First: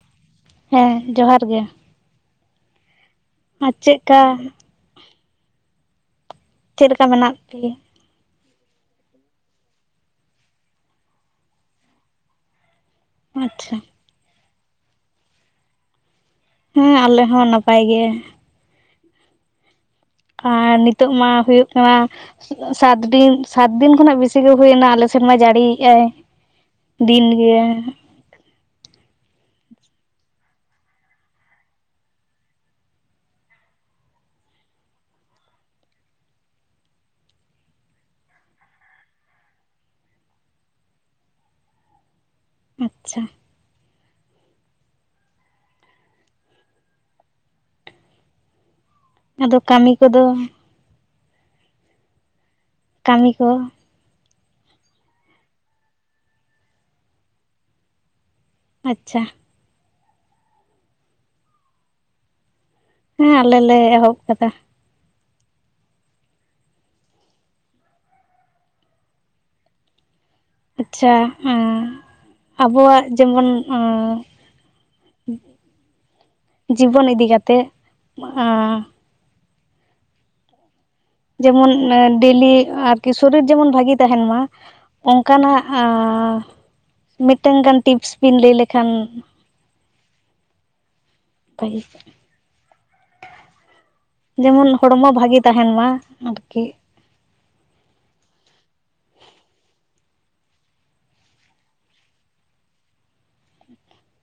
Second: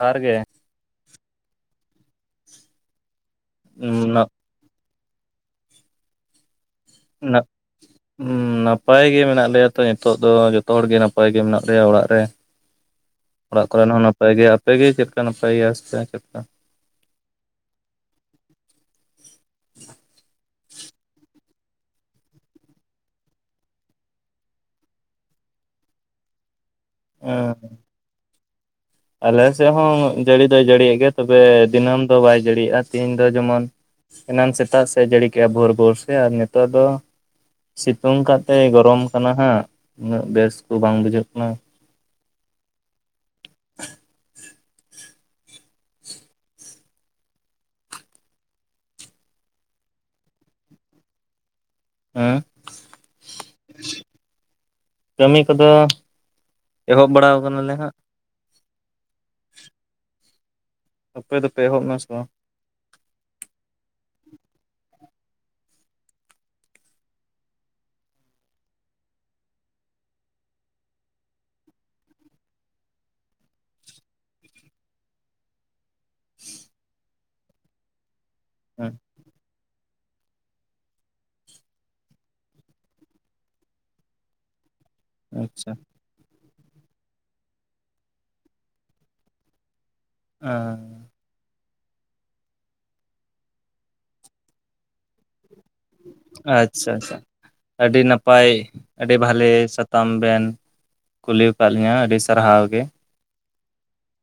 ᱡᱚᱦᱟᱨ ᱜᱮ ᱦᱮᱸ ᱡᱚᱦᱟᱨ ᱜᱮ ᱟᱨ ᱪᱮᱫᱠᱟ ᱪᱮᱫ ᱞᱮᱠᱟ ᱢᱮᱱᱟᱜ ᱯᱤ ᱦᱩᱸ ᱱᱟᱯᱟᱭ ᱜᱮ ᱢᱮᱱᱟᱜ ᱞᱮᱭᱟ ᱛᱚ ᱱᱤᱛᱚᱜ ᱫᱚ ᱡᱚᱛᱚ ᱦᱚᱲ ᱜᱮ ᱱᱟᱯᱟᱭ ᱜᱮ ᱢᱮᱱᱟᱜ ᱞᱮᱭᱟ ᱚᱲᱟᱜ ᱨᱮ ᱚᱲᱟᱜ ᱟᱪᱪᱷᱟ ᱠᱚᱨᱮ ᱦᱚᱸ ᱱᱟᱯᱟᱭ ᱜᱮ ᱟᱯᱮ ᱜᱮ ᱪᱮᱫᱠᱟ ᱱᱟᱯᱟᱭ ᱜᱮᱭᱟ ᱥᱮ ᱪᱮᱫᱠᱟ ᱦᱮᱸ ᱟᱞᱮ ᱦᱚᱸ ᱱᱟᱯᱟᱭ ᱜᱮ ᱟᱨ ᱱᱤᱛᱚᱜ ᱢᱟ ᱦᱩᱭᱩᱜ ᱠᱟᱱᱟ ᱥᱟᱛ ᱫᱤᱱ ᱥᱟᱛ ᱫᱤᱱ ᱠᱷᱚᱱᱟᱜ ᱵᱮᱥᱤ ᱜᱮ ᱦᱩᱭ ᱱᱟ ᱟᱞᱮ ᱥᱮᱫ ᱢᱟ ᱡᱟᱹᱲᱤᱭᱮᱜ ᱟᱭ ᱫᱤᱱ ᱦᱮᱸ ᱜᱮ ᱟᱞᱮ ᱥᱮᱫ ᱦᱚᱸ ᱡᱟᱹᱲᱤ ᱫᱚᱭ ᱡᱟᱹᱲᱤᱭᱮᱜ ᱜᱮᱭᱟ ᱛᱚᱵᱮ ᱫᱤᱱᱟᱹᱢ ᱫᱚ ᱵᱟᱭ ᱡᱟᱹᱲᱤᱭᱮᱜᱼᱟ ᱛᱤᱦᱤᱧ ᱫᱚ ᱡᱮᱢᱚᱱ ᱮᱱᱟᱱ ᱥᱮᱛᱟᱜ ᱥᱮᱫ ᱡᱟᱹᱲᱤ ᱠᱮᱜᱼᱟ ᱵᱷᱳᱨ ᱵᱷᱳᱨ ᱥᱮ ᱟᱨ ᱱᱤᱛᱚᱜ ᱫᱚ ᱥᱤᱛᱩᱝ ᱠᱟᱛᱮ ᱜᱚᱨᱚᱢ ᱠᱟᱱᱟ ᱦᱟᱸᱜ ᱩᱱᱟᱹᱜ ᱵᱮᱥ ᱠᱚ ᱵᱟᱝ ᱵᱩᱡᱷᱟᱹᱜ ᱠᱟᱱᱟ ᱟᱪᱪᱷᱟ [inaudible] ᱟᱫᱚ ᱠᱟᱹᱢᱤ ᱠᱚᱫᱚ ᱦᱮᱸ ᱠᱟᱹᱢᱤ ᱠᱚ ᱠᱟᱹᱢᱤ ᱠᱚᱫᱚ ᱮᱦᱚᱵ ᱵᱟᱲᱟᱣ ᱠᱟᱱᱟᱞᱮ ᱦᱟᱸᱜ ᱟᱪᱪᱷᱟ ᱟᱯᱮ ᱫᱚᱯᱮ ᱮᱦᱚᱵ ᱮᱱᱟ ᱥᱮ ᱵᱟᱝ ᱦᱮᱸ ᱟᱞᱮ ᱞᱮ ᱮᱦᱚᱵ ᱠᱟᱫᱟ ᱟᱪᱪᱷᱟ ᱟᱵᱚᱣᱟᱜ ᱡᱮᱢᱚᱱ ᱚᱸ ᱡᱤᱵᱚᱱ ᱤᱫᱤ ᱠᱟᱛᱮ ᱮᱸ ᱦᱮᱸ ᱡᱮᱢᱚᱱ ᱰᱮᱞᱤ ᱟᱨᱠᱤ ᱥᱚᱨᱤᱨ ᱡᱮᱢᱚᱱ ᱵᱷᱟᱜᱤ ᱛᱟᱦᱮᱱ ᱢᱟ ᱚᱱᱠᱟᱱᱟᱜ ᱟᱪᱪᱷᱟ ᱟᱪᱪᱷᱟ ᱢᱤᱫᱴᱟᱝ ᱜᱟᱱ ᱴᱤᱯᱥ ᱵᱤᱱ ᱞᱟᱹᱭ ᱞᱮᱠᱷᱟᱱ ᱚ ᱡᱮᱢᱚᱱ ᱦᱚᱲᱢᱚ ᱵᱷᱟᱜᱤ ᱛᱟᱦᱮᱱ ᱢᱟ ᱟᱨᱠᱤ ᱟᱪᱪᱷᱟ ᱟᱪᱪᱷᱟ ᱟᱹᱰᱤ ᱱᱟᱯᱟᱭ ᱟᱹᱰᱤ ᱵᱷᱟᱹᱞᱤ ᱥᱟᱛᱟᱢ ᱵᱮᱱ ᱠᱩᱞᱤ ᱟᱠᱟᱫ ᱞᱤᱧᱟᱹ ᱟᱹᱰᱤ ᱥᱟᱨᱦᱟᱣ ᱜᱮ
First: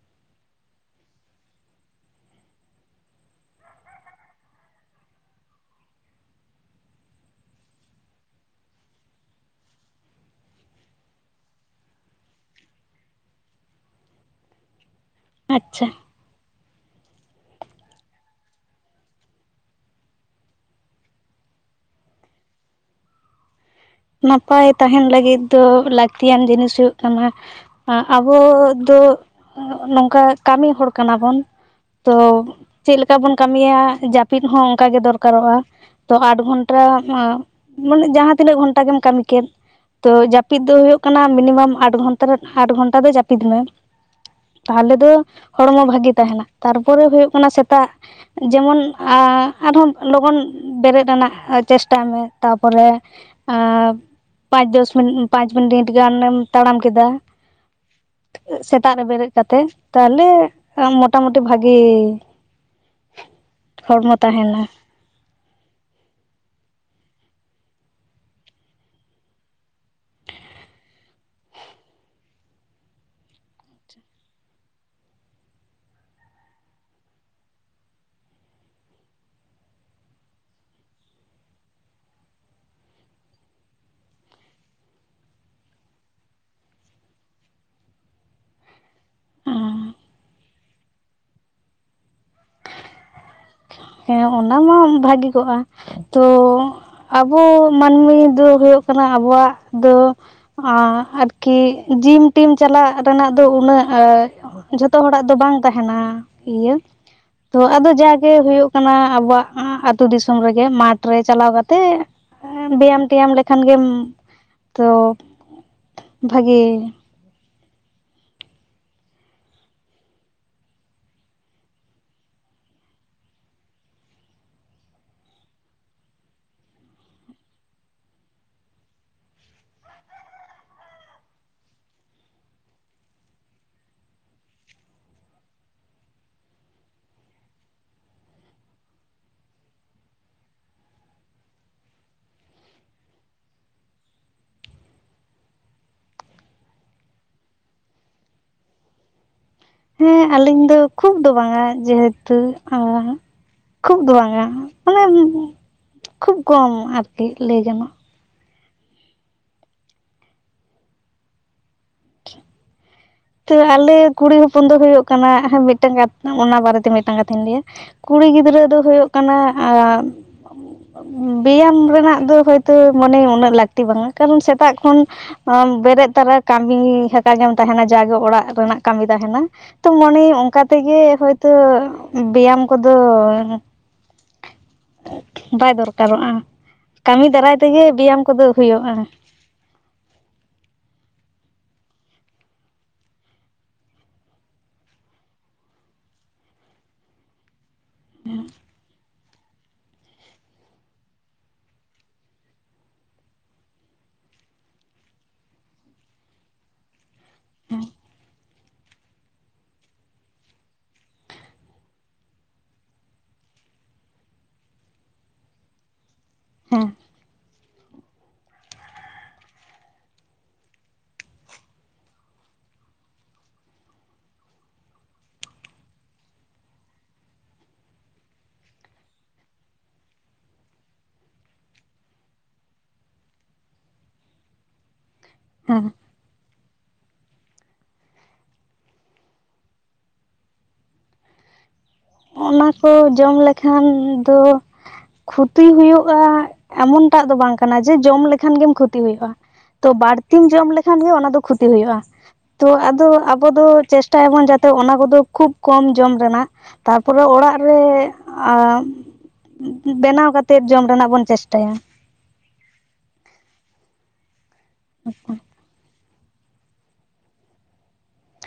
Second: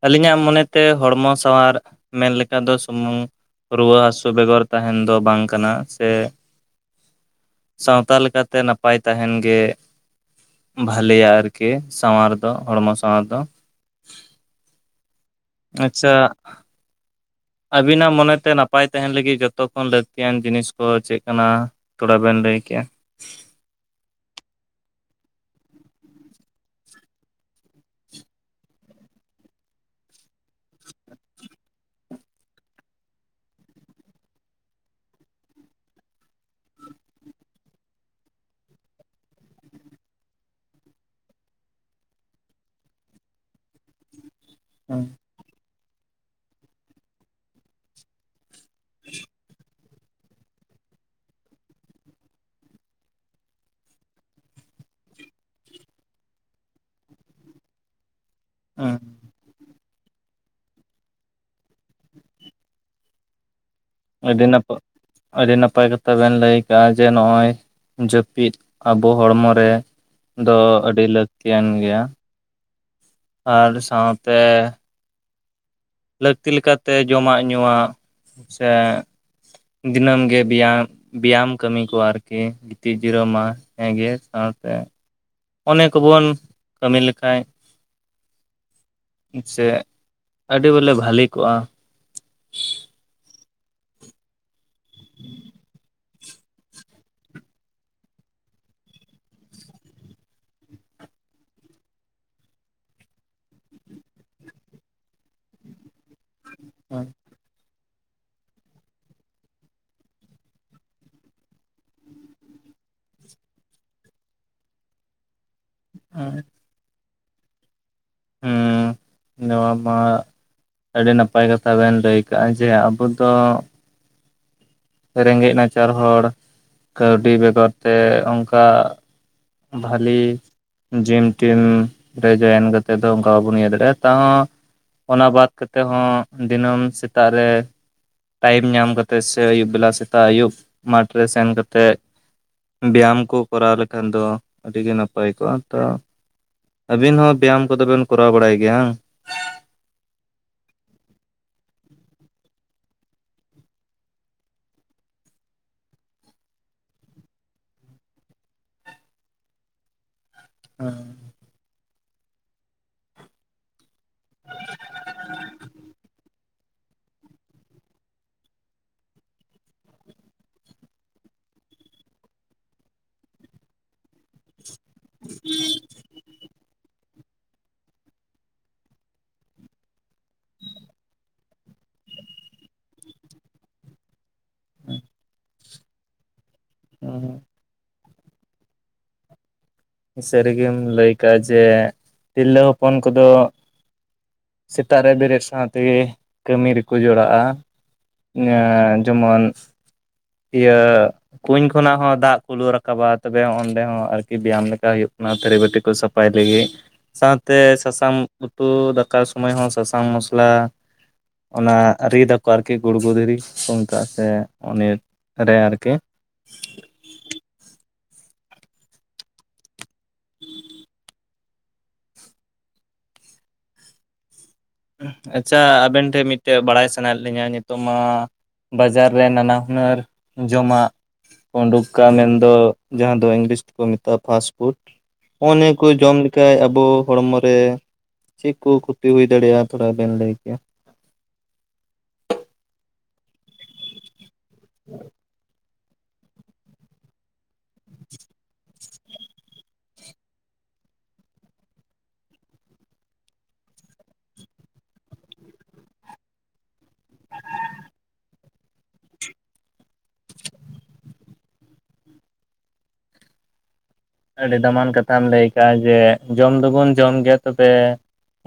ᱟᱹᱞᱤᱧᱟᱜ ᱢᱚᱱᱮᱛᱮ ᱦᱚᱲᱢᱚ ᱥᱟᱶᱟᱨ ᱢᱮᱱ ᱞᱮᱠᱟ ᱫᱚ ᱥᱩᱢᱩᱝ ᱨᱩᱣᱟᱹ ᱦᱟᱹᱥᱩ ᱵᱮᱜᱚᱨ ᱛᱟᱦᱮᱸᱱ ᱫᱚ ᱵᱟᱝ ᱠᱟᱱᱟ ᱥᱮ ᱥᱟᱶᱛᱟ ᱞᱮᱠᱟᱛᱮ ᱱᱟᱯᱟᱭ ᱛᱟᱦᱮᱸᱱ ᱜᱮ ᱵᱷᱟᱞᱮᱭᱟ ᱟᱨᱠᱤ ᱥᱟᱶᱟᱨ ᱫᱚ ᱦᱚᱲᱢᱚ ᱥᱟᱶᱟᱨ ᱫᱚ ᱟᱪᱪᱷᱟ ᱟᱵᱤᱱᱟᱜ ᱢᱚᱱᱮ ᱛᱮ ᱱᱟᱯᱟᱭ ᱛᱟᱦᱮᱸᱱ ᱞᱟᱹᱜᱤᱫ ᱡᱚᱛᱚ ᱠᱷᱚᱱ ᱞᱟᱹᱠᱛᱤᱭᱟᱱ ᱡᱤᱱᱤᱥ ᱠᱚ ᱪᱮᱫ ᱠᱟᱱᱟ ᱛᱷᱚᱲᱟ ᱵᱮᱱ ᱞᱟᱹᱭ ᱠᱮᱜᱼᱟ ᱱᱟᱯᱟᱭ ᱛᱟᱦᱮᱸᱱ ᱞᱟᱹᱜᱤᱫ ᱫᱚ ᱞᱟᱹᱠᱛᱤᱭᱟᱱ ᱡᱤᱱᱤᱥ ᱦᱩᱭᱩᱜ ᱠᱟᱱᱟ ᱟᱵᱚ ᱫᱚ ᱱᱚᱝᱠᱟ ᱠᱟᱹᱢᱤ ᱦᱚᱲ ᱠᱟᱱᱟ ᱵᱚᱱ ᱛᱚ ᱪᱮᱫ ᱞᱮᱠᱟ ᱵᱚᱱ ᱠᱟᱹᱢᱤᱭᱟ ᱡᱟᱹᱯᱤᱫ ᱦᱚᱸ ᱚᱱᱠᱟᱟᱜ ᱜᱮ ᱫᱚᱨᱠᱟᱨᱚᱜ-ᱟ ᱛᱚ ᱟᱴ ᱜᱷᱚᱱᱴᱟ ᱢᱟᱱᱮ ᱡᱟᱦᱟᱸ ᱛᱤᱱᱟᱹᱜ ᱜᱷᱚᱱᱴᱟ ᱜᱮᱢ ᱠᱟᱹᱢᱤ ᱠᱮᱫ ᱛᱚ ᱡᱟᱹᱯᱤᱫ ᱫᱚ ᱦᱳᱭᱳᱜ ᱠᱟᱱᱟ ᱢᱤᱱᱤᱢᱟᱢ ᱟᱴ ᱜᱷᱚᱱᱴᱟ ᱫᱚ ᱡᱟᱹᱯᱤᱫ ᱢᱮ ᱛᱟᱦᱚᱞᱮ ᱦᱩᱸ ᱫᱚ ᱦᱚᱲᱢᱚ ᱵᱷᱟᱜᱮ ᱛᱟᱦᱮᱱᱟ ᱛᱟᱨᱯᱚᱨᱮ ᱦᱩᱭᱩᱜ ᱠᱟᱱᱟ ᱥᱮᱛᱟᱜ ᱡᱮᱢᱚᱱ ᱟᱨᱦᱚᱸ ᱞᱚᱜᱚᱱ ᱵᱮᱨᱮᱫ ᱨᱮᱱᱟᱜ ᱪᱮᱥᱴᱟᱭ ᱢᱮ ᱛᱟᱨᱯᱚᱨᱮ ᱟᱨ ᱯᱟᱸᱪ ᱫᱚᱥ ᱯᱟᱸᱪ ᱢᱤᱱᱤᱴ ᱜᱟᱱᱮᱢ ᱛᱟᱲᱟᱢ ᱠᱮᱫᱟ ᱥᱮᱛᱟᱜ ᱦᱩᱸ ᱨᱮ ᱵᱮᱨᱮᱫ ᱠᱟᱛᱮ ᱛᱟᱦᱚᱞᱮ ᱢᱳᱚᱴᱟᱢᱩᱴᱤ ᱵᱷᱟᱹᱜᱤ ᱟᱹᱰᱤ ᱱᱟᱯᱟᱭ ᱟᱹᱰᱤ ᱱᱟᱯᱟᱭ ᱠᱟᱛᱷᱟ ᱵᱮᱱ ᱞᱟᱹᱭ ᱟᱠᱟᱜ-ᱟ ᱡᱮ ᱱᱚᱜᱼᱚᱭ ᱡᱟᱹᱯᱤᱫ ᱟᱵᱚ ᱦᱚᱲᱢᱚ ᱨᱮ ᱫᱚ ᱟᱹᱰᱤ ᱞᱟᱹᱠᱛᱤᱭᱟᱱ ᱜᱮᱭᱟ ᱟᱨ ᱥᱟᱶᱛᱮ ᱞᱟᱹᱠᱛᱤ ᱞᱮᱠᱟᱛᱮ ᱡᱚᱢᱟᱜ ᱧᱩᱣᱟᱜ ᱥᱮ ᱫᱤᱱᱟᱹᱢ ᱜᱮ ᱵᱮᱭᱟᱢ ᱵᱮᱭᱟᱢ ᱠᱟᱹᱢᱤ ᱠᱚᱣᱟ ᱟᱨᱠᱤ ᱜᱤᱛᱤᱡᱽ ᱡᱤᱨᱟᱹ ᱢᱟ ᱦᱮᱸ ᱜᱮ ᱥᱟᱣᱛᱮ ᱚᱱᱮ ᱠᱚᱵᱚᱱ ᱠᱟᱹᱢᱤ ᱞᱮᱠᱟᱡᱽ ᱥᱮ ᱟᱹᱰᱤ ᱵᱚᱞᱮ ᱵᱷᱟᱞᱤ ᱠᱚᱜ-ᱟ ᱦᱮᱸ ᱚᱱᱟ ᱢᱟ ᱵᱷᱟᱹᱜᱤ ᱠᱚᱜ-ᱟ ᱛᱚ ᱟᱵᱚ ᱢᱟᱹᱱᱢᱤ ᱫᱚ ᱦᱩᱭᱩᱜ ᱠᱟᱱᱟ ᱟᱵᱚᱣᱟᱜ ᱫᱚ ᱟᱨ ᱟᱨᱠᱤ ᱡᱤᱢ ᱴᱤᱢ ᱪᱟᱞᱟᱜ ᱨᱮᱱᱟᱜ ᱫᱚ ᱩᱱᱟᱹᱜ ᱡᱷᱚᱛᱚ ᱦᱚᱲᱟᱜ ᱫᱚ ᱵᱟᱝ ᱛᱟᱦᱮᱱᱟ ᱤᱭᱟᱹ ᱛᱚ ᱟᱫᱚ ᱡᱟᱠ ᱜᱮ ᱦᱩᱭᱩᱜ ᱠᱟᱱᱟ ᱟᱵᱚᱣᱟᱜ ᱟᱹᱛᱩ ᱫᱤᱥᱚᱢ ᱨᱮᱜᱮ ᱢᱟᱴᱷ ᱨᱮ ᱪᱟᱞᱟᱣ ᱠᱟᱛᱮᱜ ᱵᱮᱭᱟᱢ ᱴᱮᱭᱟᱢ ᱞᱮᱠᱷᱟᱱ ᱜᱮᱢ ᱛᱚ ᱵᱷᱟᱹᱜᱤ ᱦᱩᱸ ᱱᱚᱣᱟ ᱢᱟ ᱟᱹᱰᱤ ᱱᱟᱯᱟᱭ ᱠᱟᱛᱷᱟ ᱵᱮᱱ ᱞᱟᱹᱭ ᱠᱟᱜᱼᱟ ᱡᱮ ᱟᱵᱚ ᱫᱚ ᱨᱮᱸᱜᱮᱡ ᱱᱟᱪᱟᱨ ᱦᱚᱲ ᱠᱟᱹᱣᱰᱤ ᱵᱮᱜᱚᱨ ᱛᱮ ᱚᱱᱠᱟ ᱵᱷᱟᱞᱤ ᱡᱤᱢ ᱴᱤᱢ ᱨᱮ ᱡᱚᱭᱮᱱ ᱠᱟᱛᱮ ᱫᱚ ᱚᱱᱠᱟ ᱵᱟᱵᱚᱱ ᱤᱭᱟᱹ ᱫᱟᱲᱮᱭᱟᱜ-ᱟ ᱛᱟᱣ ᱦᱚᱸ ᱚᱱᱟ ᱵᱟᱫᱽ ᱠᱟᱛᱮ ᱦᱚᱸ ᱫᱤᱱᱟᱹᱢ ᱥᱮᱛᱟᱜ ᱨᱮ ᱴᱟᱭᱤᱢ ᱧᱟᱢ ᱠᱟᱛᱮᱜ ᱥᱮ ᱟᱭᱩᱵ ᱵᱮᱞᱟ ᱥᱮᱛᱟᱜ ᱟᱹᱭᱩᱵ ᱢᱟᱴᱷ ᱨᱮ ᱥᱮᱱ ᱠᱟᱛᱮᱫ ᱵᱮᱭᱟᱢ ᱠᱚ ᱠᱚᱨᱟᱣ ᱞᱮᱠᱷᱟᱱ ᱫᱚ ᱟᱹᱰᱤᱜᱮ ᱱᱟᱯᱟᱭ ᱠᱚᱜ-ᱟ ᱛᱚ ᱟᱹᱵᱤᱱ ᱦᱚᱸ ᱵᱮᱭᱟᱢ ᱠᱚ ᱫᱚᱵᱮᱱ ᱠᱚᱨᱟᱣ ᱵᱟᱲᱟᱭ ᱜᱮᱭᱟ ᱵᱟᱝ ᱦᱮᱸ ᱟᱞᱤᱧ ᱫᱚ ᱠᱷᱩᱵ ᱫᱚ ᱵᱟᱝᱟ ᱡᱮᱦᱮᱛᱩ ᱠᱷᱩᱵ ᱫᱚ ᱵᱟᱝᱟ ᱢᱟᱱᱮ ᱠᱷᱩᱵ ᱠᱚᱢ ᱟᱨᱠᱤ ᱞᱟᱹᱭ ᱜᱟᱱᱚᱜᱼᱟ [inaudible] ᱛᱚ ᱟᱞᱮ ᱠᱩᱲᱤ ᱦᱚᱯᱚᱱ ᱫᱚ ᱦᱩᱭᱩᱜ ᱠᱟᱱᱟ ᱢᱤᱫᱴᱟᱝ ᱠᱟᱛᱷᱟ ᱚᱱᱟ ᱵᱟᱨᱮᱛᱮ ᱢᱤᱫᱟᱝ ᱠᱟᱛᱷᱟᱧ ᱞᱟᱹᱭᱟ ᱠᱩᱲᱤ ᱜᱤᱫᱽᱨᱟᱹ ᱫᱚ ᱦᱩᱭᱩᱜ ᱠᱟᱱᱟᱼᱼ ᱵᱮᱭᱟᱢ ᱨᱮᱱᱟᱜ ᱫᱚ ᱦᱳᱭᱛᱚ ᱢᱟᱱᱮ ᱩᱱᱟᱹᱜ ᱞᱟᱹᱠᱛᱤ ᱵᱟᱝᱟ ᱠᱟᱨᱚᱱ ᱥᱮᱛᱟᱜ ᱠᱷᱟᱱ ᱵᱮᱨᱮᱫ ᱛᱟᱨᱟ ᱠᱟᱹᱢᱤ ᱦᱟᱠᱟ ᱜᱮᱢ ᱛᱟᱦᱮᱱᱟ ᱡᱟᱜᱮ ᱚᱲᱟᱜ ᱨᱮᱱᱟᱜ ᱠᱟᱹᱢᱤ ᱛᱟᱦᱮᱱᱟ ᱛᱚ ᱢᱚᱱᱮ ᱟ. ᱧ ᱚᱱᱠᱟ ᱛᱮᱜᱮ ᱦᱳᱭ ᱛᱚ ᱵᱮᱭᱟᱢ ᱠᱚᱫᱚ [unintelligible] ᱵᱟᱭ ᱫᱚᱨᱠᱟᱨᱚᱜᱼᱟ ᱠᱟᱹᱢᱤ ᱫᱟᱨᱟᱭ ᱛᱮᱜᱮ ᱵᱮᱭᱟᱢ ᱠᱚᱫᱚ ᱦᱩᱭᱩᱜᱼᱟ ᱥᱟᱹᱨᱤ ᱜᱮᱢ ᱞᱟᱹᱭ ᱠᱟᱜᱼᱟ ᱡᱮ ᱛᱤᱨᱞᱟᱹ ᱦᱚᱯᱚᱱ ᱠᱚᱫᱚ ᱥᱮᱛᱟᱜ ᱨᱮ ᱵᱮᱨᱮᱫ ᱥᱟᱶ ᱛᱮᱜᱮ ᱠᱟᱹᱢᱤ ᱨᱮᱠᱚ ᱡᱚᱲᱟᱜ-ᱟ ᱡᱮᱢᱚᱱ ᱤᱭᱟᱹ ᱠᱩᱧ ᱠᱷᱚᱱᱟᱜ ᱦᱚᱸ ᱫᱟᱜ ᱠᱚ ᱞᱩ ᱨᱟᱠᱟᱵᱟ ᱛᱚᱵᱮ ᱚᱸᱰᱮ ᱦᱚᱸ ᱟᱨᱠᱤ ᱵᱮᱭᱟᱢ ᱞᱮᱠᱟ ᱦᱩᱭᱩᱜ ᱠᱟᱱᱟ ᱛᱷᱟᱹᱨᱤ ᱵᱟᱹᱴᱤ ᱠᱚ ᱥᱟᱯᱷᱟ ᱱᱟᱯᱟᱭ ᱞᱟᱹᱜᱤᱫ ᱥᱟᱶᱛᱮ ᱥᱟᱥᱟᱝ ᱩᱛᱩ ᱫᱟᱠᱟ ᱥᱚᱢᱚᱭ ᱦᱚᱸ ᱥᱟᱥᱟᱝ ᱢᱚᱥᱞᱟ ᱚᱱᱟ ᱨᱤᱫ ᱟᱠᱚ ᱟᱨᱠᱤ ᱜᱩᱲᱜᱩ ᱫᱷᱤᱨᱤ, ᱚᱝᱠᱟ ᱥᱮ ᱩᱱᱤ ᱨᱮ ᱟᱨᱠᱤ ᱦᱮᱸ ᱟᱪᱪᱷᱟ ᱟᱵᱮᱱ ᱴᱷᱮᱱ ᱢᱤᱫᱴᱮᱡ ᱵᱟᱲᱟᱭ ᱥᱟᱱᱟᱭᱮᱫ ᱞᱤᱧᱟᱹ ᱱᱤᱛᱚᱜ ᱢᱟ ᱵᱟᱡᱟᱨ ᱨᱮ ᱱᱟᱱᱟ ᱦᱩᱱᱟᱹᱨ ᱡᱚᱢᱟᱜ ᱩᱰᱩᱠᱟ ᱢᱮᱱᱫᱚ ᱡᱟᱦᱟᱸ ᱫᱚ ᱤᱝᱞᱤᱥ ᱛᱮᱠᱚ ᱢᱮᱛᱟᱜᱼᱟ ᱯᱷᱟᱥᱯᱷᱩᱰ ᱱᱚᱜᱼᱚ ᱱᱤᱭᱟᱹ ᱠᱚ ᱦᱮᱸ ᱡᱚᱢ ᱞᱮᱠᱷᱟᱡ ᱟᱵᱚ ᱦᱚᱲᱢᱚ ᱨᱮ ᱪᱮᱫ ᱠᱚ ᱠᱷᱚᱛᱤ ᱦᱩᱭ ᱫᱟᱲᱮᱭᱟᱜᱼᱟ ᱛᱷᱚᱲᱟ ᱵᱮᱱ ᱞᱟᱹᱭ ᱠᱮᱭᱟ ᱚᱱᱟ ᱠᱚ ᱡᱚᱢ ᱞᱮᱠᱷᱟᱱ ᱫᱚ ᱠᱷᱩᱼᱼ ᱠᱷᱩᱛᱤ ᱦᱩᱭᱩᱜᱼᱟ ᱮᱢᱚᱱᱴᱟᱜ ᱫᱚ ᱵᱟᱝ ᱠᱟᱱᱟ ᱡᱮ ᱡᱚᱢ ᱞᱮᱠᱷᱟᱱ ᱜᱮᱢ ᱠᱷᱩᱛᱤ ᱦᱩᱭᱩᱜᱼᱟ ᱛᱚ ᱵᱟᱹᱲᱛᱤᱢ ᱡᱚᱢ ᱞᱮᱠᱷᱟᱱ ᱜᱮ ᱚᱱᱟ ᱫᱚ ᱠᱷᱩᱛᱤ ᱦᱳᱭᱳᱜᱼᱟ ᱛᱚ ᱟᱫᱚ ᱟᱵᱚ ᱫᱚ ᱪᱮᱥᱴᱟᱭᱟᱵᱚᱱ ᱡᱟᱛᱮ ᱚᱱᱟ ᱠᱚᱫᱚ ᱠᱷᱩᱵ ᱠᱚᱢ ᱡᱚᱢ ᱨᱮᱱᱟᱜ ᱛᱟᱨᱯᱚᱨᱮ ᱚᱲᱟᱜ ᱨᱮ ᱟᱢ ᱵᱮᱱᱟᱣ ᱠᱟᱛᱮᱜ ᱡᱚᱢ ᱨᱮᱱᱟᱜ ᱵᱚᱱ ᱪᱮᱥᱴᱟᱭᱟ ᱟᱹᱰᱤ ᱫᱟᱢᱟᱱ ᱠᱟᱛᱷᱟᱢ ᱞᱟᱹᱭ ᱠᱟᱜ ᱟ ᱡᱮ ᱡᱚᱢ ᱫᱚᱵᱚᱱ ᱡᱚᱢ ᱜᱮᱭᱟ ᱛᱚᱵᱮ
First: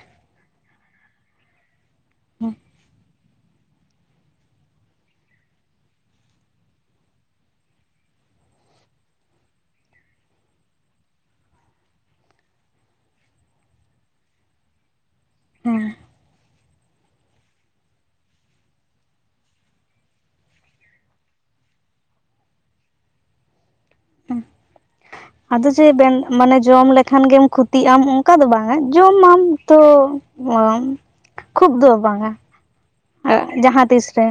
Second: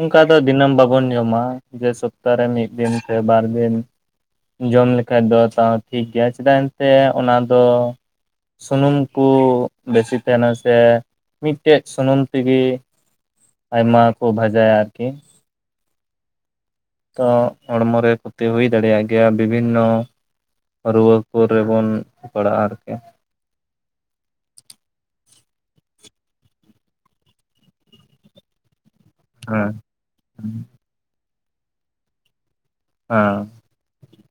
ᱚᱱᱠᱟ ᱫᱚ ᱫᱤᱱᱟᱹᱢ ᱵᱟᱵᱚᱱ ᱡᱚᱢᱟ ᱡᱮ ᱥᱚᱯᱛᱟ ᱨᱮ ᱢᱤᱫ ᱫᱤᱱ ᱥᱮ ᱵᱟᱨ ᱫᱤᱱ ᱡᱚᱢ ᱞᱮᱠᱷᱟᱡ ᱫᱚ ᱛᱟᱣ ᱴᱷᱤᱠ ᱜᱮᱭᱟ ᱪᱮᱫᱟᱜ ᱮᱱᱛᱮ ᱚᱱᱟᱫᱚ ᱥᱩᱱᱩᱢ ᱠᱚ ᱵᱮᱥᱤ ᱛᱟᱦᱮᱱᱟ ᱥᱮ ᱢᱤᱫᱴᱮᱡ ᱥᱩᱱᱩᱢ ᱛᱮᱜᱮ ᱟᱭᱢᱟ ᱠᱚ ᱵᱷᱟᱡᱟᱭᱟ ᱟᱨᱠᱤ ᱦᱮᱸ ᱛᱚ ᱦᱚᱲᱢᱚ ᱨᱮ ᱠᱷᱚᱛᱤ ᱦᱩᱭ ᱫᱟᱲᱮᱭᱟᱜ ᱜᱮᱭᱟ ᱵᱤᱵᱷᱤᱱᱱᱚ ᱨᱩᱣᱟᱹ ᱠᱚ ᱨᱮᱵᱚᱱ ᱯᱟᱲᱟᱜᱼᱟ ᱟᱨᱠᱤ ᱟᱫᱚ ᱪᱮᱫ ᱢᱟᱱᱮ ᱡᱚᱢ ᱞᱮᱠᱷᱟᱱ ᱜᱮᱢ ᱠᱷᱚᱛᱤᱜ ᱟᱢ ᱚᱱ ᱠᱟ ᱫᱚ ᱵᱟᱝᱟ ᱡᱚᱢᱟᱢ ᱦᱮᱸ ᱛᱚ ᱠᱷᱩᱵ ᱫᱚ ᱵᱟᱝ - ᱟ ᱦᱮᱸ ᱮᱫ ᱡᱟᱦᱟᱸᱛᱤᱥ ᱨᱮ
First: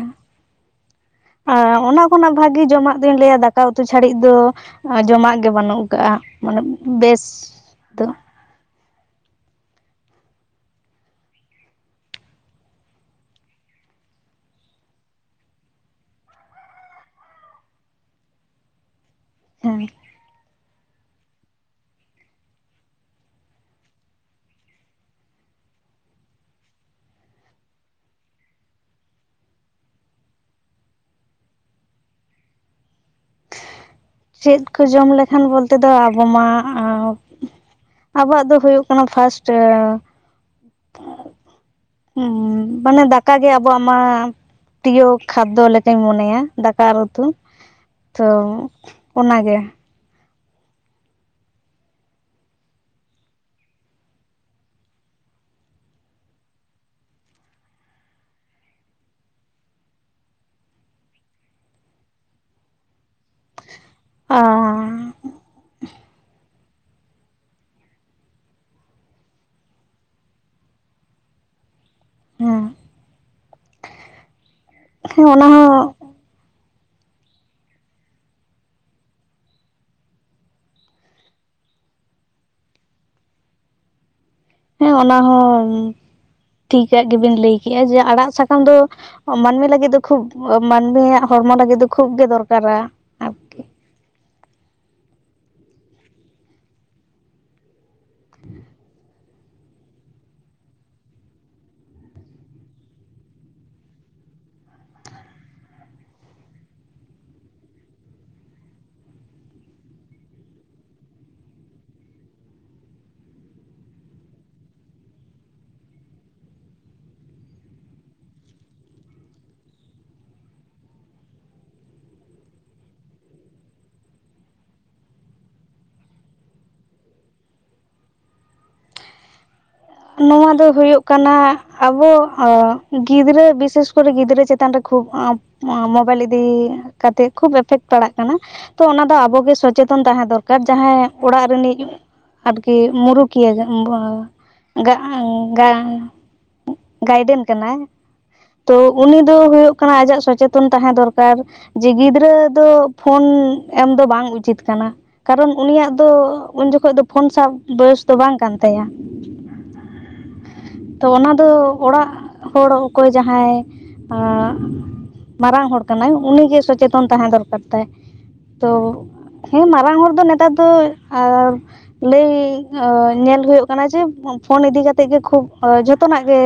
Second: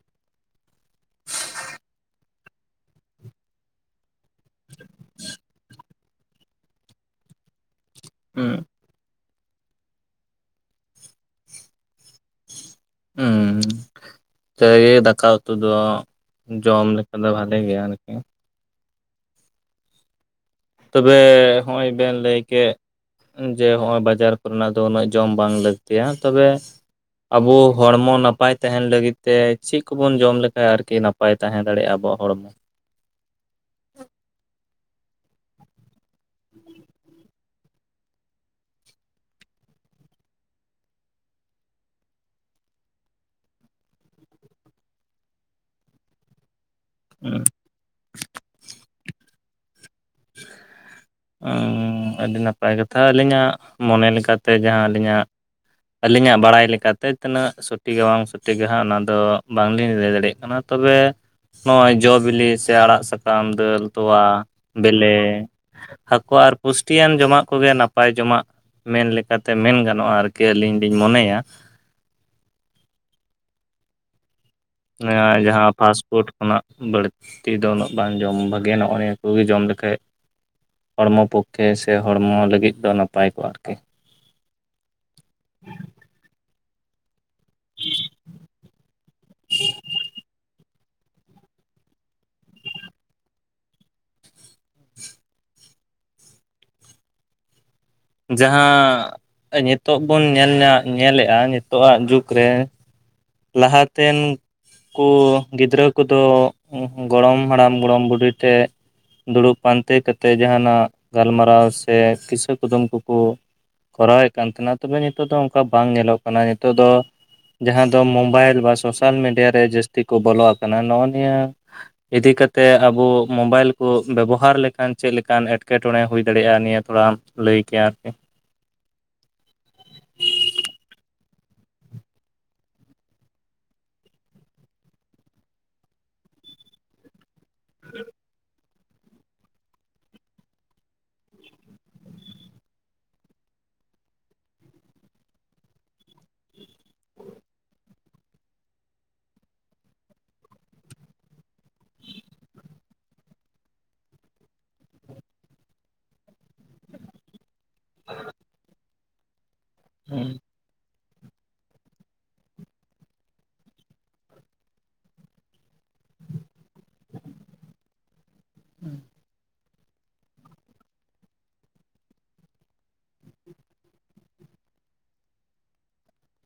ᱚᱱᱟ ᱠᱷᱚᱱᱟᱜ ᱵᱷᱟᱜᱤ ᱡᱚᱢᱟᱜ ᱫᱩᱧ ᱞᱟᱹᱭᱟ ᱫᱟᱠᱟ ᱩᱛᱩ ᱪᱷᱟᱹᱲᱤ ᱫᱚ ᱡᱚᱢᱟᱜ ᱜᱮ ᱵᱟᱹᱱᱩᱜ ᱠᱟᱜᱼᱟ ᱢᱟᱱᱮ ᱵᱮᱥ ᱫᱚ ᱦᱩᱸ ᱦᱩᱸ ᱡᱮ ᱜᱮ ᱫᱟᱠᱟ ᱩᱛᱩ ᱫᱚ ᱡᱚᱢ ᱞᱮᱠᱟ ᱫᱚ ᱵᱷᱟᱞᱮ ᱜᱮ ᱟᱨᱠᱤ ᱚ ᱛᱚᱵᱮ ᱦᱚᱜᱼᱚᱭ ᱵᱮᱱ ᱞᱟᱹᱭ ᱠᱮᱫ ᱡᱮ ᱚᱜᱼᱚᱭ ᱵᱟᱡᱟᱨ ᱠᱚᱨᱮᱱᱟᱜ ᱫᱚ ᱩᱱᱟᱹᱜ ᱡᱚᱢ ᱵᱟᱝ ᱞᱟᱹᱠᱛᱤᱭᱟ ᱦᱮ ᱛᱚᱵᱮ ᱟᱵᱚ ᱦᱚᱲᱢᱚ ᱱᱟᱯᱟᱭ ᱛᱟᱦᱮᱱ ᱞᱟᱹᱜᱤᱫ ᱛᱮ ᱪᱮᱫ ᱠᱚᱵᱚᱱ ᱡᱚᱢ ᱞᱮᱠᱷᱟᱡ ᱟᱨᱠᱤ ᱵᱟᱭ ᱛᱟᱦᱮᱸ ᱫᱟᱲᱮᱭᱟᱜᱼᱟ ᱟᱵᱚᱣᱟᱜ ᱦᱚᱲᱢᱚ ᱪᱮᱫ ᱠᱚ ᱡᱚᱢ ᱞᱮᱠᱷᱟᱱ ᱵᱚᱞᱛᱮ ᱫᱚ ᱟᱵᱚ ᱢᱟ ᱟᱵᱚᱣᱟᱜ ᱫᱚ ᱦᱩᱭᱩᱜ ᱠᱟᱱᱟ ᱯᱷᱟᱥᱴ ᱦᱮ ᱢᱟᱱᱮ ᱫᱟᱠ ᱜᱮ ᱟᱵᱚᱣᱟᱜ ᱢᱟ ᱯᱨᱤᱭᱚ ᱠᱷᱟᱫᱽᱫᱚ ᱞᱮᱠᱟᱧ ᱢᱚᱱᱮᱭᱟ ᱫᱟᱠᱟ ᱫᱟᱠᱟ ᱟᱨ ᱩᱛᱩ ᱛᱚ ᱚᱱᱟᱜᱮ ᱟᱸ ᱟᱹᱰᱤ ᱱᱟᱯᱟᱭ ᱠᱟᱛᱷᱟ ᱟᱹᱞᱤᱧᱟᱜ ᱢᱚᱱᱮ ᱞᱮᱠᱟᱛᱮ ᱡᱟᱦᱟᱸ ᱟᱹᱞᱤᱧᱟᱜ ᱟᱹᱞᱤᱧᱟᱜ ᱵᱟᱲᱟᱭ ᱞᱮᱠᱟᱛᱮ ᱛᱤᱱᱟᱹᱜ ᱥᱚᱴᱷᱤᱜᱼᱟ ᱵᱟᱝ ᱥᱚᱴᱷᱤᱜᱼᱟ ᱦᱟᱸᱜ ᱚᱱᱟᱫᱚ ᱵᱟᱝᱞᱤᱧ ᱞᱟᱹᱭ ᱫᱟᱲᱮᱭᱟᱜ ᱠᱟᱱᱟ ᱾ ᱛᱚᱵᱮ ᱱᱚᱜᱼᱚᱭ ᱡᱚ ᱵᱤᱞᱤ ᱥᱮ ᱟᱲᱟᱜ ᱥᱟᱠᱟᱢ, ᱫᱟᱹᱞ ᱛᱚᱣᱟ ᱟᱨ ᱵᱮᱞᱮ [inaudible] ᱦᱟᱹᱠᱩ ᱟᱨ ᱯᱩᱥᱴᱤᱭᱟᱱ ᱡᱚᱢᱟᱜ ᱠᱚᱜᱮ ᱱᱟᱯᱟᱭ ᱡᱚᱢᱟᱜ ᱢᱮᱱ ᱞᱮᱠᱟᱛᱮ ᱢᱮᱱ ᱜᱟᱱᱚᱜᱼᱟ ᱟᱨᱠᱤ ᱟᱹᱞᱤᱧ ᱞᱤᱧ ᱢᱚᱱᱮᱭᱟ ᱾ ᱦᱮᱸ ᱦᱮᱸ ᱱᱤᱭᱟᱹ ᱚᱱᱟ ᱡᱟᱦᱟᱸ ᱦᱚᱸ ᱯᱷᱟᱥᱴ ᱠᱳᱴ ᱠᱷᱚᱱᱟᱜ ᱵᱟᱹᱲᱛᱤ ᱫᱚ ᱩᱱᱟᱹᱜ ᱵᱟᱝ ᱡᱚᱢ ᱵᱷᱟᱜᱮ ᱱᱚᱜᱼᱚ ᱱᱤᱭᱟᱹ ᱠᱚᱜᱮ ᱡᱚᱢ ᱞᱮᱠᱷᱟᱡ ᱦᱚᱲᱢᱚ ᱯᱚᱠᱷᱮ ᱥᱮ ᱦᱚᱲᱢᱚ ᱞᱟᱹᱜᱤᱫ ᱫᱚ ᱱᱟᱯᱟᱭ ᱠᱚᱜᱼᱟ ᱟᱨᱠᱤ᱾ ᱦᱮᱸ ᱚᱱᱟ ᱦᱚᱸ ᱴᱷᱤᱠᱟᱜ ᱜᱮᱵᱤᱱ ᱞᱟᱹᱭᱠᱮᱜᱼᱟ ᱡᱮ ᱟᱲᱟᱜ ᱥᱟᱠᱟᱢ ᱫᱚ ᱢᱟᱹᱱᱢᱤ ᱞᱟᱹᱜᱤᱫ ᱫᱚ ᱠᱷᱩᱵ ᱢᱟᱹᱱᱢᱤᱭᱟᱜ ᱦᱚᱲᱢᱚ ᱞᱟᱹᱜᱤᱫ ᱫᱚ ᱠᱷᱩᱵ ᱜᱮ ᱫᱚᱨᱠᱟᱨᱟ ᱟᱨᱠᱤ ᱡᱟᱦᱟᱸ ᱱᱤᱛᱚᱜᱜ ᱵᱚᱱ ᱧᱮᱞ ᱧᱟ ᱧᱮᱞᱮᱫᱼᱟ ᱱᱤᱛᱳᱼᱟᱜ ᱡᱩᱜᱽ ᱨᱮ ᱞᱟᱦᱟᱛᱮᱱ ᱩᱱᱠᱩ ᱜᱤᱫᱽᱨᱟᱹ ᱠᱚᱫᱚ ᱜᱚᱲᱚᱢ ᱦᱟᱲᱟᱢ ᱜᱚᱲᱚᱢ ᱵᱩᱰᱷᱤ ᱴᱷᱮᱡ ᱫᱩᱲᱩᱵ ᱯᱟᱱᱛᱮ ᱠᱟᱛᱮ ᱡᱟᱦᱟᱱᱟᱜ ᱜᱟᱞᱢᱟᱨᱟᱣ ᱥᱮ ᱠᱤᱥᱟᱹ ᱠᱩᱫᱩᱢ ᱠᱚᱠᱚ ᱠᱚᱨᱟᱣᱮᱫ ᱠᱟᱱ ᱛᱟᱦᱮᱱᱟ ᱛᱚᱵᱮ ᱱᱤᱛᱚᱜ ᱫᱚ ᱚᱱᱠᱟ ᱵᱟᱝ ᱧᱮᱞᱚᱜ ᱠᱟᱱᱟ ᱾ ᱱᱤᱛᱚᱜ ᱫᱚ ᱡᱟᱦᱟ ᱛᱚ ᱢᱳᱵᱟᱭᱤᱞ ᱵᱟ ᱥᱳᱥᱟᱞ ᱢᱤᱰᱤᱭᱟ ᱨᱮ ᱡᱟᱹᱥᱛᱤ ᱠᱚ ᱵᱚᱞᱚ ᱟᱠᱟᱱᱟ ᱱᱚᱜᱼᱚ ᱱᱤᱭᱟᱹ᱾ ᱤᱫᱤ ᱠᱟᱛᱮᱫ ᱟᱵᱚ ᱢᱳᱵᱟᱭᱤᱞ ᱠᱚ ᱵᱮᱵᱚᱦᱟᱨ ᱞᱮᱠᱷᱟᱱ ᱪᱮᱫᱞᱮᱠᱟᱱ ᱮᱸᱴᱠᱮᱴᱚᱬᱮ ᱦᱩᱭ ᱫᱟᱲᱮᱭᱟᱜᱼᱟ ᱱᱤᱭᱟᱹ ᱛᱷᱚᱲᱟ ᱟᱢ ᱞᱟᱹᱭ ᱠᱮ ᱟᱨᱠᱤ ᱾ ᱱᱚᱣᱟ ᱫᱚ ᱦᱩᱭᱩᱜ ᱠᱟᱱᱟ ᱟᱵᱚ ᱜᱤᱫᱽᱨᱟᱹ ᱵᱤᱥᱮᱥ ᱠᱚᱨᱮ ᱜᱤᱫᱽᱨᱟᱹ ᱪᱮᱛᱟᱱ ᱨᱮ ᱠᱷᱩᱵ ᱢᱳᱵᱟᱭᱤᱞ ᱤᱫᱤ ᱠᱟᱛᱮᱜ ᱠᱷᱩᱵ ᱮᱯᱷᱮᱠᱴ ᱯᱟᱲᱟᱜ ᱠᱟᱱᱟ ᱾ ᱛᱚ ᱚᱱᱟ ᱫᱚ ᱟᱵᱚ ᱜᱮ ᱥᱚᱪᱮᱛᱚᱱ ᱛᱟᱦᱮᱸ ᱫᱚᱨᱠᱟᱨ ᱡᱟᱦᱟᱸᱭ ᱚᱲᱟᱜ ᱨᱤᱱᱤᱡ ᱟᱨᱠᱤ ᱢᱩᱨᱩᱠᱤᱭᱟ ᱡᱟᱦᱟᱸ [unintelligible] ᱜᱟᱭᱰᱮᱱ ᱠᱟᱱᱟᱭ ᱾ ᱛᱚ ᱩᱱᱤ ᱫᱚ ᱦᱩᱭᱩᱜ ᱠᱟᱱᱟ ᱟᱡᱟᱜ ᱥᱚᱪᱮᱛᱚᱱ ᱛᱟᱦᱮᱸ ᱫᱚᱨᱠᱟᱨ ᱾ ᱡᱮ ᱜᱤᱫᱽᱨᱟᱹ ᱫᱚ ᱯᱷᱳᱱ ᱮᱢ ᱫᱚ ᱵᱟᱝ ᱩᱪᱤᱛ ᱠᱟᱱᱟ ᱾ ᱠᱟᱨᱚᱱ ᱩᱱᱤᱭᱟᱜ ᱫᱚ ᱩᱱ ᱡᱚᱠᱷᱚᱱ ᱫᱚ ᱯᱷᱳᱱ ᱥᱟᱵ ᱵᱚᱭᱚᱥ ᱫᱚ ᱵᱟᱝ ᱠᱟᱱ ᱛᱟᱭᱟ ᱾ ᱦᱮᱸ ᱾ ᱛᱚ ᱚᱱᱟ ᱫᱚ ᱚᱲᱟᱜ ᱦᱚᱲ ᱚᱠᱚᱭ ᱡᱟᱦᱟᱸᱭ ᱟᱸ ᱢᱟᱨᱟᱝ ᱦᱚᱲ ᱠᱟᱱᱟᱭ ᱩᱱᱤᱜᱮ ᱥᱚᱪᱮᱛᱚᱱ ᱛᱟᱦᱮᱸ ᱫᱚᱨᱠᱟᱨ ᱛᱟᱭ ᱛᱚ ᱾ ᱦᱮᱸ ᱢᱟᱨᱟᱝ ᱦᱚᱲ ᱫᱚ ᱱᱮᱛᱟᱨ ᱫᱚ ᱟᱨ ᱞᱟᱹᱭ ᱧᱮᱞ ᱦᱩᱭᱩᱜ ᱠᱟᱱᱟ ᱡᱮ ᱯᱷᱳᱱ ᱤᱫᱤ ᱠᱟᱛᱮᱫ ᱜᱮ ᱠᱷᱩᱵ ᱡᱚᱛᱚᱱᱟᱜ ᱜᱮ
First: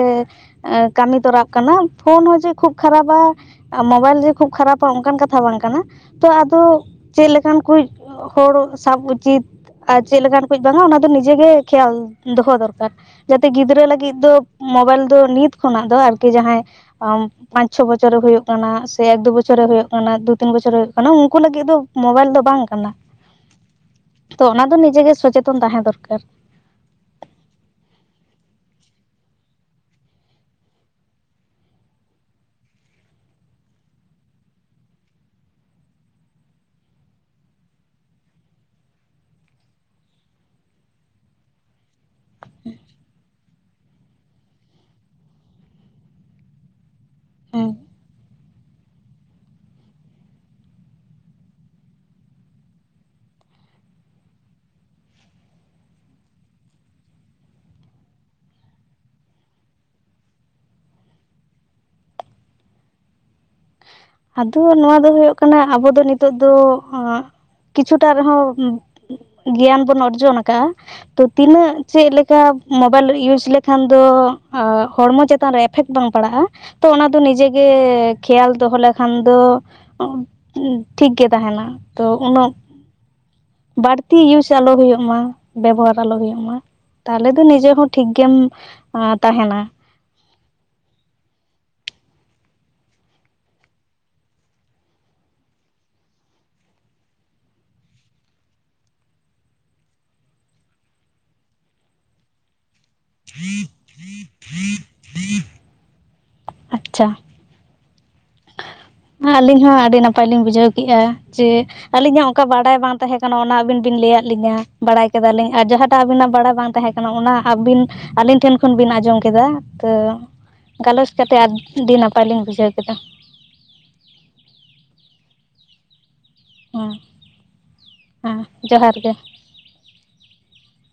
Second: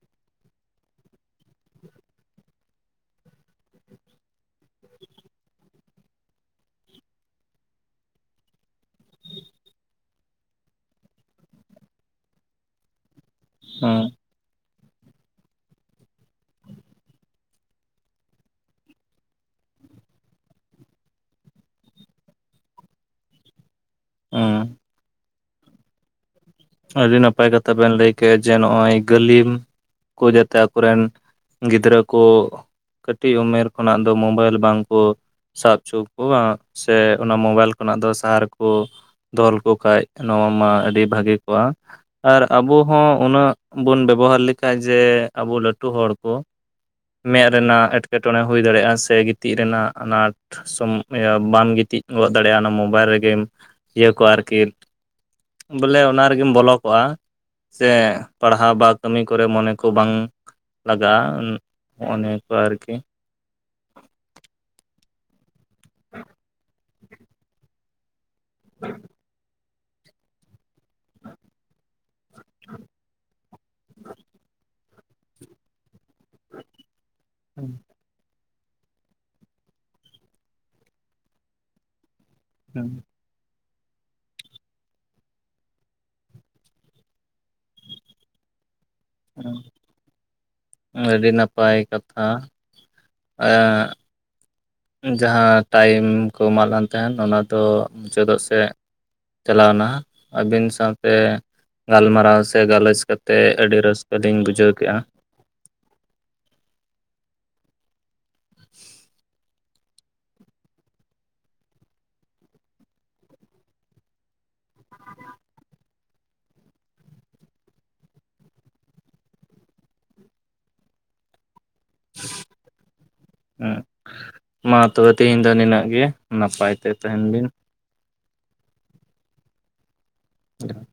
ᱠᱟᱹᱢᱤ ᱛᱚᱨᱟᱜ ᱠᱟᱱᱟ ᱯᱷᱳᱱ ᱦᱚᱸ ᱡᱮ ᱠᱷᱩᱵ ᱠᱷᱟᱨᱟᱯᱼᱟ ᱢᱳᱵᱟᱭᱤᱞ ᱡᱮ ᱠᱷᱩᱵ ᱠᱷᱟᱨᱟᱯᱼᱟ ᱚᱱᱠᱟᱱ ᱠᱟᱛᱷᱟ ᱵᱟᱝ ᱠᱟᱱᱟ ᱛᱚ ᱟᱫᱚ ᱪᱮᱫ ᱞᱮᱠᱟᱱ ᱠᱚᱡ ᱦᱚᱲ ᱥᱟᱵ ᱩᱪᱤᱛ ᱟᱨ ᱪᱮᱫ ᱞᱮᱠᱟᱱ ᱠᱚᱡ ᱵᱟᱝᱼᱟ ᱚᱱᱟ ᱫᱚ ᱱᱤᱡᱮ ᱜᱮ ᱠᱷᱮᱭᱟᱞ ᱫᱚᱦᱚ ᱫᱚᱨᱠᱟᱨ ᱾ ᱡᱟᱛᱮ ᱜᱤᱫᱽᱨᱟᱹ ᱦᱩᱸ ᱞᱟᱹᱜᱤᱫ ᱫᱚ ᱢᱳᱵᱟᱭᱤᱞ ᱫᱚ ᱱᱤᱛ ᱠᱷᱚᱱᱟᱜ ᱫᱚ ᱟᱨᱠᱤ ᱡᱟᱦᱟᱸᱭ ᱯᱟᱸᱪ ᱪᱷᱚ ᱵᱚᱪᱷᱚᱨᱼᱮ ᱦᱩᱭᱩᱜ ᱠᱟᱱᱟ ᱥᱮ ᱮᱠ ᱫᱩ ᱵᱚᱪᱷᱚᱨᱼᱮ ᱦᱩᱭᱩᱜ ᱠᱟᱱᱟ ᱫᱩ ᱛᱤᱱ ᱵᱚᱪᱷᱚᱨᱼᱮ ᱦᱩᱭᱩᱜ ᱠᱟᱱᱟ ᱩᱱᱠᱩ ᱞᱟᱹᱜᱤᱫ ᱫᱚ ᱢᱳᱵᱟᱭᱤᱞ ᱫᱚ ᱵᱟᱝ ᱠᱟᱱᱟ ᱾ [inaudible] ᱛᱚ ᱦᱩᱸ ᱚᱱᱟ ᱫᱚ ᱱᱤᱡᱮ ᱜᱮ ᱥᱚᱪᱮᱛᱚᱱ ᱛᱟᱦᱮᱸ ᱫᱚᱨᱠᱟᱨ ᱾ ᱟᱹᱰᱤ ᱱᱟᱯᱟᱭ ᱠᱟᱛᱷᱟ ᱵᱮᱱ ᱞᱟᱹᱭ ᱠᱮᱫ ᱮᱜᱼᱟ ᱡᱮ ᱱᱚᱜᱼᱚᱭ ᱜᱟᱹᱞᱤᱢ ᱠᱩ ᱡᱟᱛᱮ ᱟᱠᱚᱨᱮᱱ ᱜᱤᱫᱽᱨᱟᱹ ᱠᱚ ᱠᱟᱹᱴᱤᱡ ᱩᱢᱮᱨ ᱠᱷᱚᱱᱟᱜ ᱫᱚ ᱢᱳᱵᱟᱭᱤᱞ ᱵᱟᱝᱠᱚ ᱥᱟᱵ ᱦᱚᱪᱚ ᱠᱚᱼᱟ ᱥᱮ ᱚᱱᱟ ᱢᱳᱵᱟᱭᱤᱞ ᱠᱷᱚᱱᱟᱜ ᱫᱚ ᱥᱟᱦᱟ ᱨᱮᱠᱚ ᱫᱚᱞ ᱠᱚ ᱠᱷᱟᱡ ᱱᱚᱣᱟ ᱢᱟ ᱟᱹᱰᱤ ᱵᱷᱟᱹᱜᱤ ᱠᱚᱜᱼᱟ ᱾ ᱟᱨ ᱟᱵᱚ ᱦᱚᱸ ᱩᱱᱟᱹᱜ ᱵᱚᱱ ᱵᱮᱵᱚᱦᱟᱨ ᱞᱮᱠᱷᱟᱡ ᱡᱮ ᱟᱵᱚ ᱞᱟᱹᱴᱩ ᱦᱚᱲ ᱠᱚ ᱾ ᱢᱮᱫ ᱦᱮᱸ ᱨᱮᱱᱟᱜ ᱮᱴᱠᱮᱴᱚᱬᱮ ᱦᱩᱭ ᱫᱟᱲᱮᱭᱟᱜᱼᱟ ᱥᱮ ᱜᱤᱛᱤᱡ ᱨᱮᱱᱟᱜ ᱟᱱᱟᱴ ᱥᱚᱢ ᱤᱭᱟ ᱵᱟᱢ ᱜᱤᱛᱤᱡ ᱜᱚᱫ ᱫᱟᱲᱮᱭᱟᱜᱼᱟ ᱚᱱᱟ ᱢᱳᱵᱟᱭᱤᱞ ᱨᱮᱜᱮᱢ ᱤᱭᱟᱹ ᱠᱚ ᱟᱨᱠᱤ ᱵᱚᱞᱮ ᱚᱱᱟ ᱨᱮᱜᱮᱢ ᱵᱚᱞᱚ ᱠᱚᱜᱼᱟ᱾ ᱥᱮ ᱯᱟᱲᱦᱟᱣ ᱵᱟ ᱠᱟᱹᱢᱤ ᱠᱚᱨᱮ ᱢᱚᱱᱮ ᱠᱚ ᱵᱟᱝ ᱞᱟᱜᱟᱜᱼᱟ ᱦᱚᱸᱜ ᱱᱤᱭᱟ. ᱠᱚ ᱟᱨᱠᱤ ᱟᱫᱚ ᱱᱚᱣᱟ ᱫᱚ ᱦᱳᱭᱳᱜ ᱠᱟᱱᱟ ᱟᱵᱚ ᱫᱚ ᱱᱤᱛᱚᱜ ᱫᱚ ᱠᱤᱪᱷᱩᱴᱟ ᱨᱮᱦᱚᱸ ᱜᱮᱭᱟᱱ ᱵᱚᱱ ᱚᱨᱡᱚᱱ ᱠᱟᱜ- ᱟ ᱛᱚ ᱛᱤᱱᱟᱹᱜ ᱪᱮᱫ ᱞᱮᱠᱟ ᱢᱚᱵᱟᱭᱤᱞ ᱤᱭᱩᱡᱽ ᱞᱮᱠᱷᱟᱱ ᱫᱚ ᱮ ᱦᱚᱲᱢᱚ ᱪᱮᱛᱟᱱ ᱨᱮ ᱮᱯᱷᱮᱠᱴ ᱵᱟᱝ ᱯᱟᱲᱟᱜᱼᱟ ᱾ ᱛᱚ ᱚᱱᱟ ᱫᱚ ᱱᱤᱡᱮᱜ ᱜᱮ ᱠᱷᱮᱭᱟᱞ ᱫᱚᱦᱚ ᱞᱮᱠᱷᱟ ᱠᱷᱟᱱ ᱫᱚ ᱟᱸᱜ ᱴᱷᱤᱠ ᱜᱮ ᱛᱟᱦᱮᱱᱟ ᱛᱚ ᱩᱱᱟᱹᱜ ᱵᱟᱹᱲᱛᱤ ᱤᱭᱩᱡᱽ ᱟᱞᱚ ᱦᱩᱭᱩᱜ ᱢᱟ ᱵᱮᱵᱚᱦᱟᱨ ᱟᱞᱚ ᱦᱩᱭᱩᱜ ᱢᱟ ᱾ ᱛᱟᱦᱚᱞᱮ ᱫᱚ ᱱᱤᱡᱮ ᱦᱚᱸ ᱴᱷᱤᱠ ᱜᱮᱢ ᱛᱟᱦᱮᱱᱟ ᱟᱹᱰᱤ ᱱᱟᱯᱟᱭ ᱠᱟᱛᱷᱟ ᱟᱸ ᱡᱟᱦᱟᱸ ᱴᱟᱭᱤᱢ ᱠᱚ ᱮᱢᱟᱜ ᱞᱟᱝ ᱛᱟᱦᱮᱱ ᱚᱱᱟ ᱫᱚ ᱢᱩᱪᱟᱹᱫᱚᱜ ᱥᱮ ᱪᱟᱞᱟᱣᱮᱱᱟ ᱾ ᱟᱹᱵᱤᱱ ᱥᱟᱶᱛᱮ ᱜᱟᱞᱢᱟᱨᱟᱣ ᱥᱮ ᱜᱟᱞᱚᱪ ᱠᱟᱛᱮᱫ ᱟᱹᱰᱤ ᱨᱟᱹᱥᱠᱟᱹ ᱞᱤᱧ ᱵᱩᱡᱷᱟᱹᱣ ᱠᱮᱫᱼᱟ᱾ ᱟᱪᱪᱷᱟ [inaudible] ᱟᱹᱞᱤᱧ ᱦᱚᱸ ᱟᱹᱰᱤ ᱱᱟᱯᱟᱭ ᱞᱤᱧ ᱵᱩᱡᱷᱟᱹᱣ ᱠᱮᱫᱮᱜᱼᱟ, ᱡᱮ ᱟᱹᱞᱤᱧᱟᱜ ᱚᱱᱠᱟ ᱵᱟᱰᱟᱭ ᱵᱟᱝ ᱛᱟᱦᱮᱸ ᱠᱟᱱᱟ, ᱚᱱᱟ ᱟᱹᱵᱤᱱ ᱵᱤᱱ ᱞᱟᱹᱭᱟᱫ ᱞᱤᱧᱟᱹ ᱵᱟᱲᱟᱭ ᱠᱮᱫᱟᱞᱧ ᱟᱨ ᱡᱟᱦᱟᱸᱴᱟᱜ ᱟᱵᱤᱱᱟᱜ ᱵᱟᱲᱟᱭ ᱵᱟᱝ ᱛᱟᱦᱮᱸ ᱠᱟᱱᱟ ᱚᱱᱟ ᱟᱹᱵᱤᱱ ᱟᱹᱞᱤᱧ ᱴᱷᱮᱱ ᱠᱷᱚᱱ ᱵᱤᱱ ᱟᱸᱡᱚᱢ ᱠᱮᱫᱟ ᱛᱚ ᱜᱟᱞᱚᱪ ᱠᱟᱛᱮᱫ ᱟᱹᱰᱤ ᱱᱟᱯᱟᱭ ᱞᱤᱧ ᱵᱩᱡᱷᱟᱹᱣ ᱠᱮᱫᱟ᱾ ᱦᱮᱸ ᱢᱟ ᱛᱚᱵᱮ ᱛᱮᱦᱮᱧ ᱫᱚ ᱱᱤᱱᱟᱹᱜ ᱜᱮ ᱱᱟᱯᱟᱭ ᱛᱮ ᱦᱮᱸ ᱛᱟᱦᱮᱱ ᱵᱤᱱ᱾ ᱦᱮᱸ ᱡᱚᱦᱟᱨ ᱜᱮ ᱡᱚᱦᱟᱨ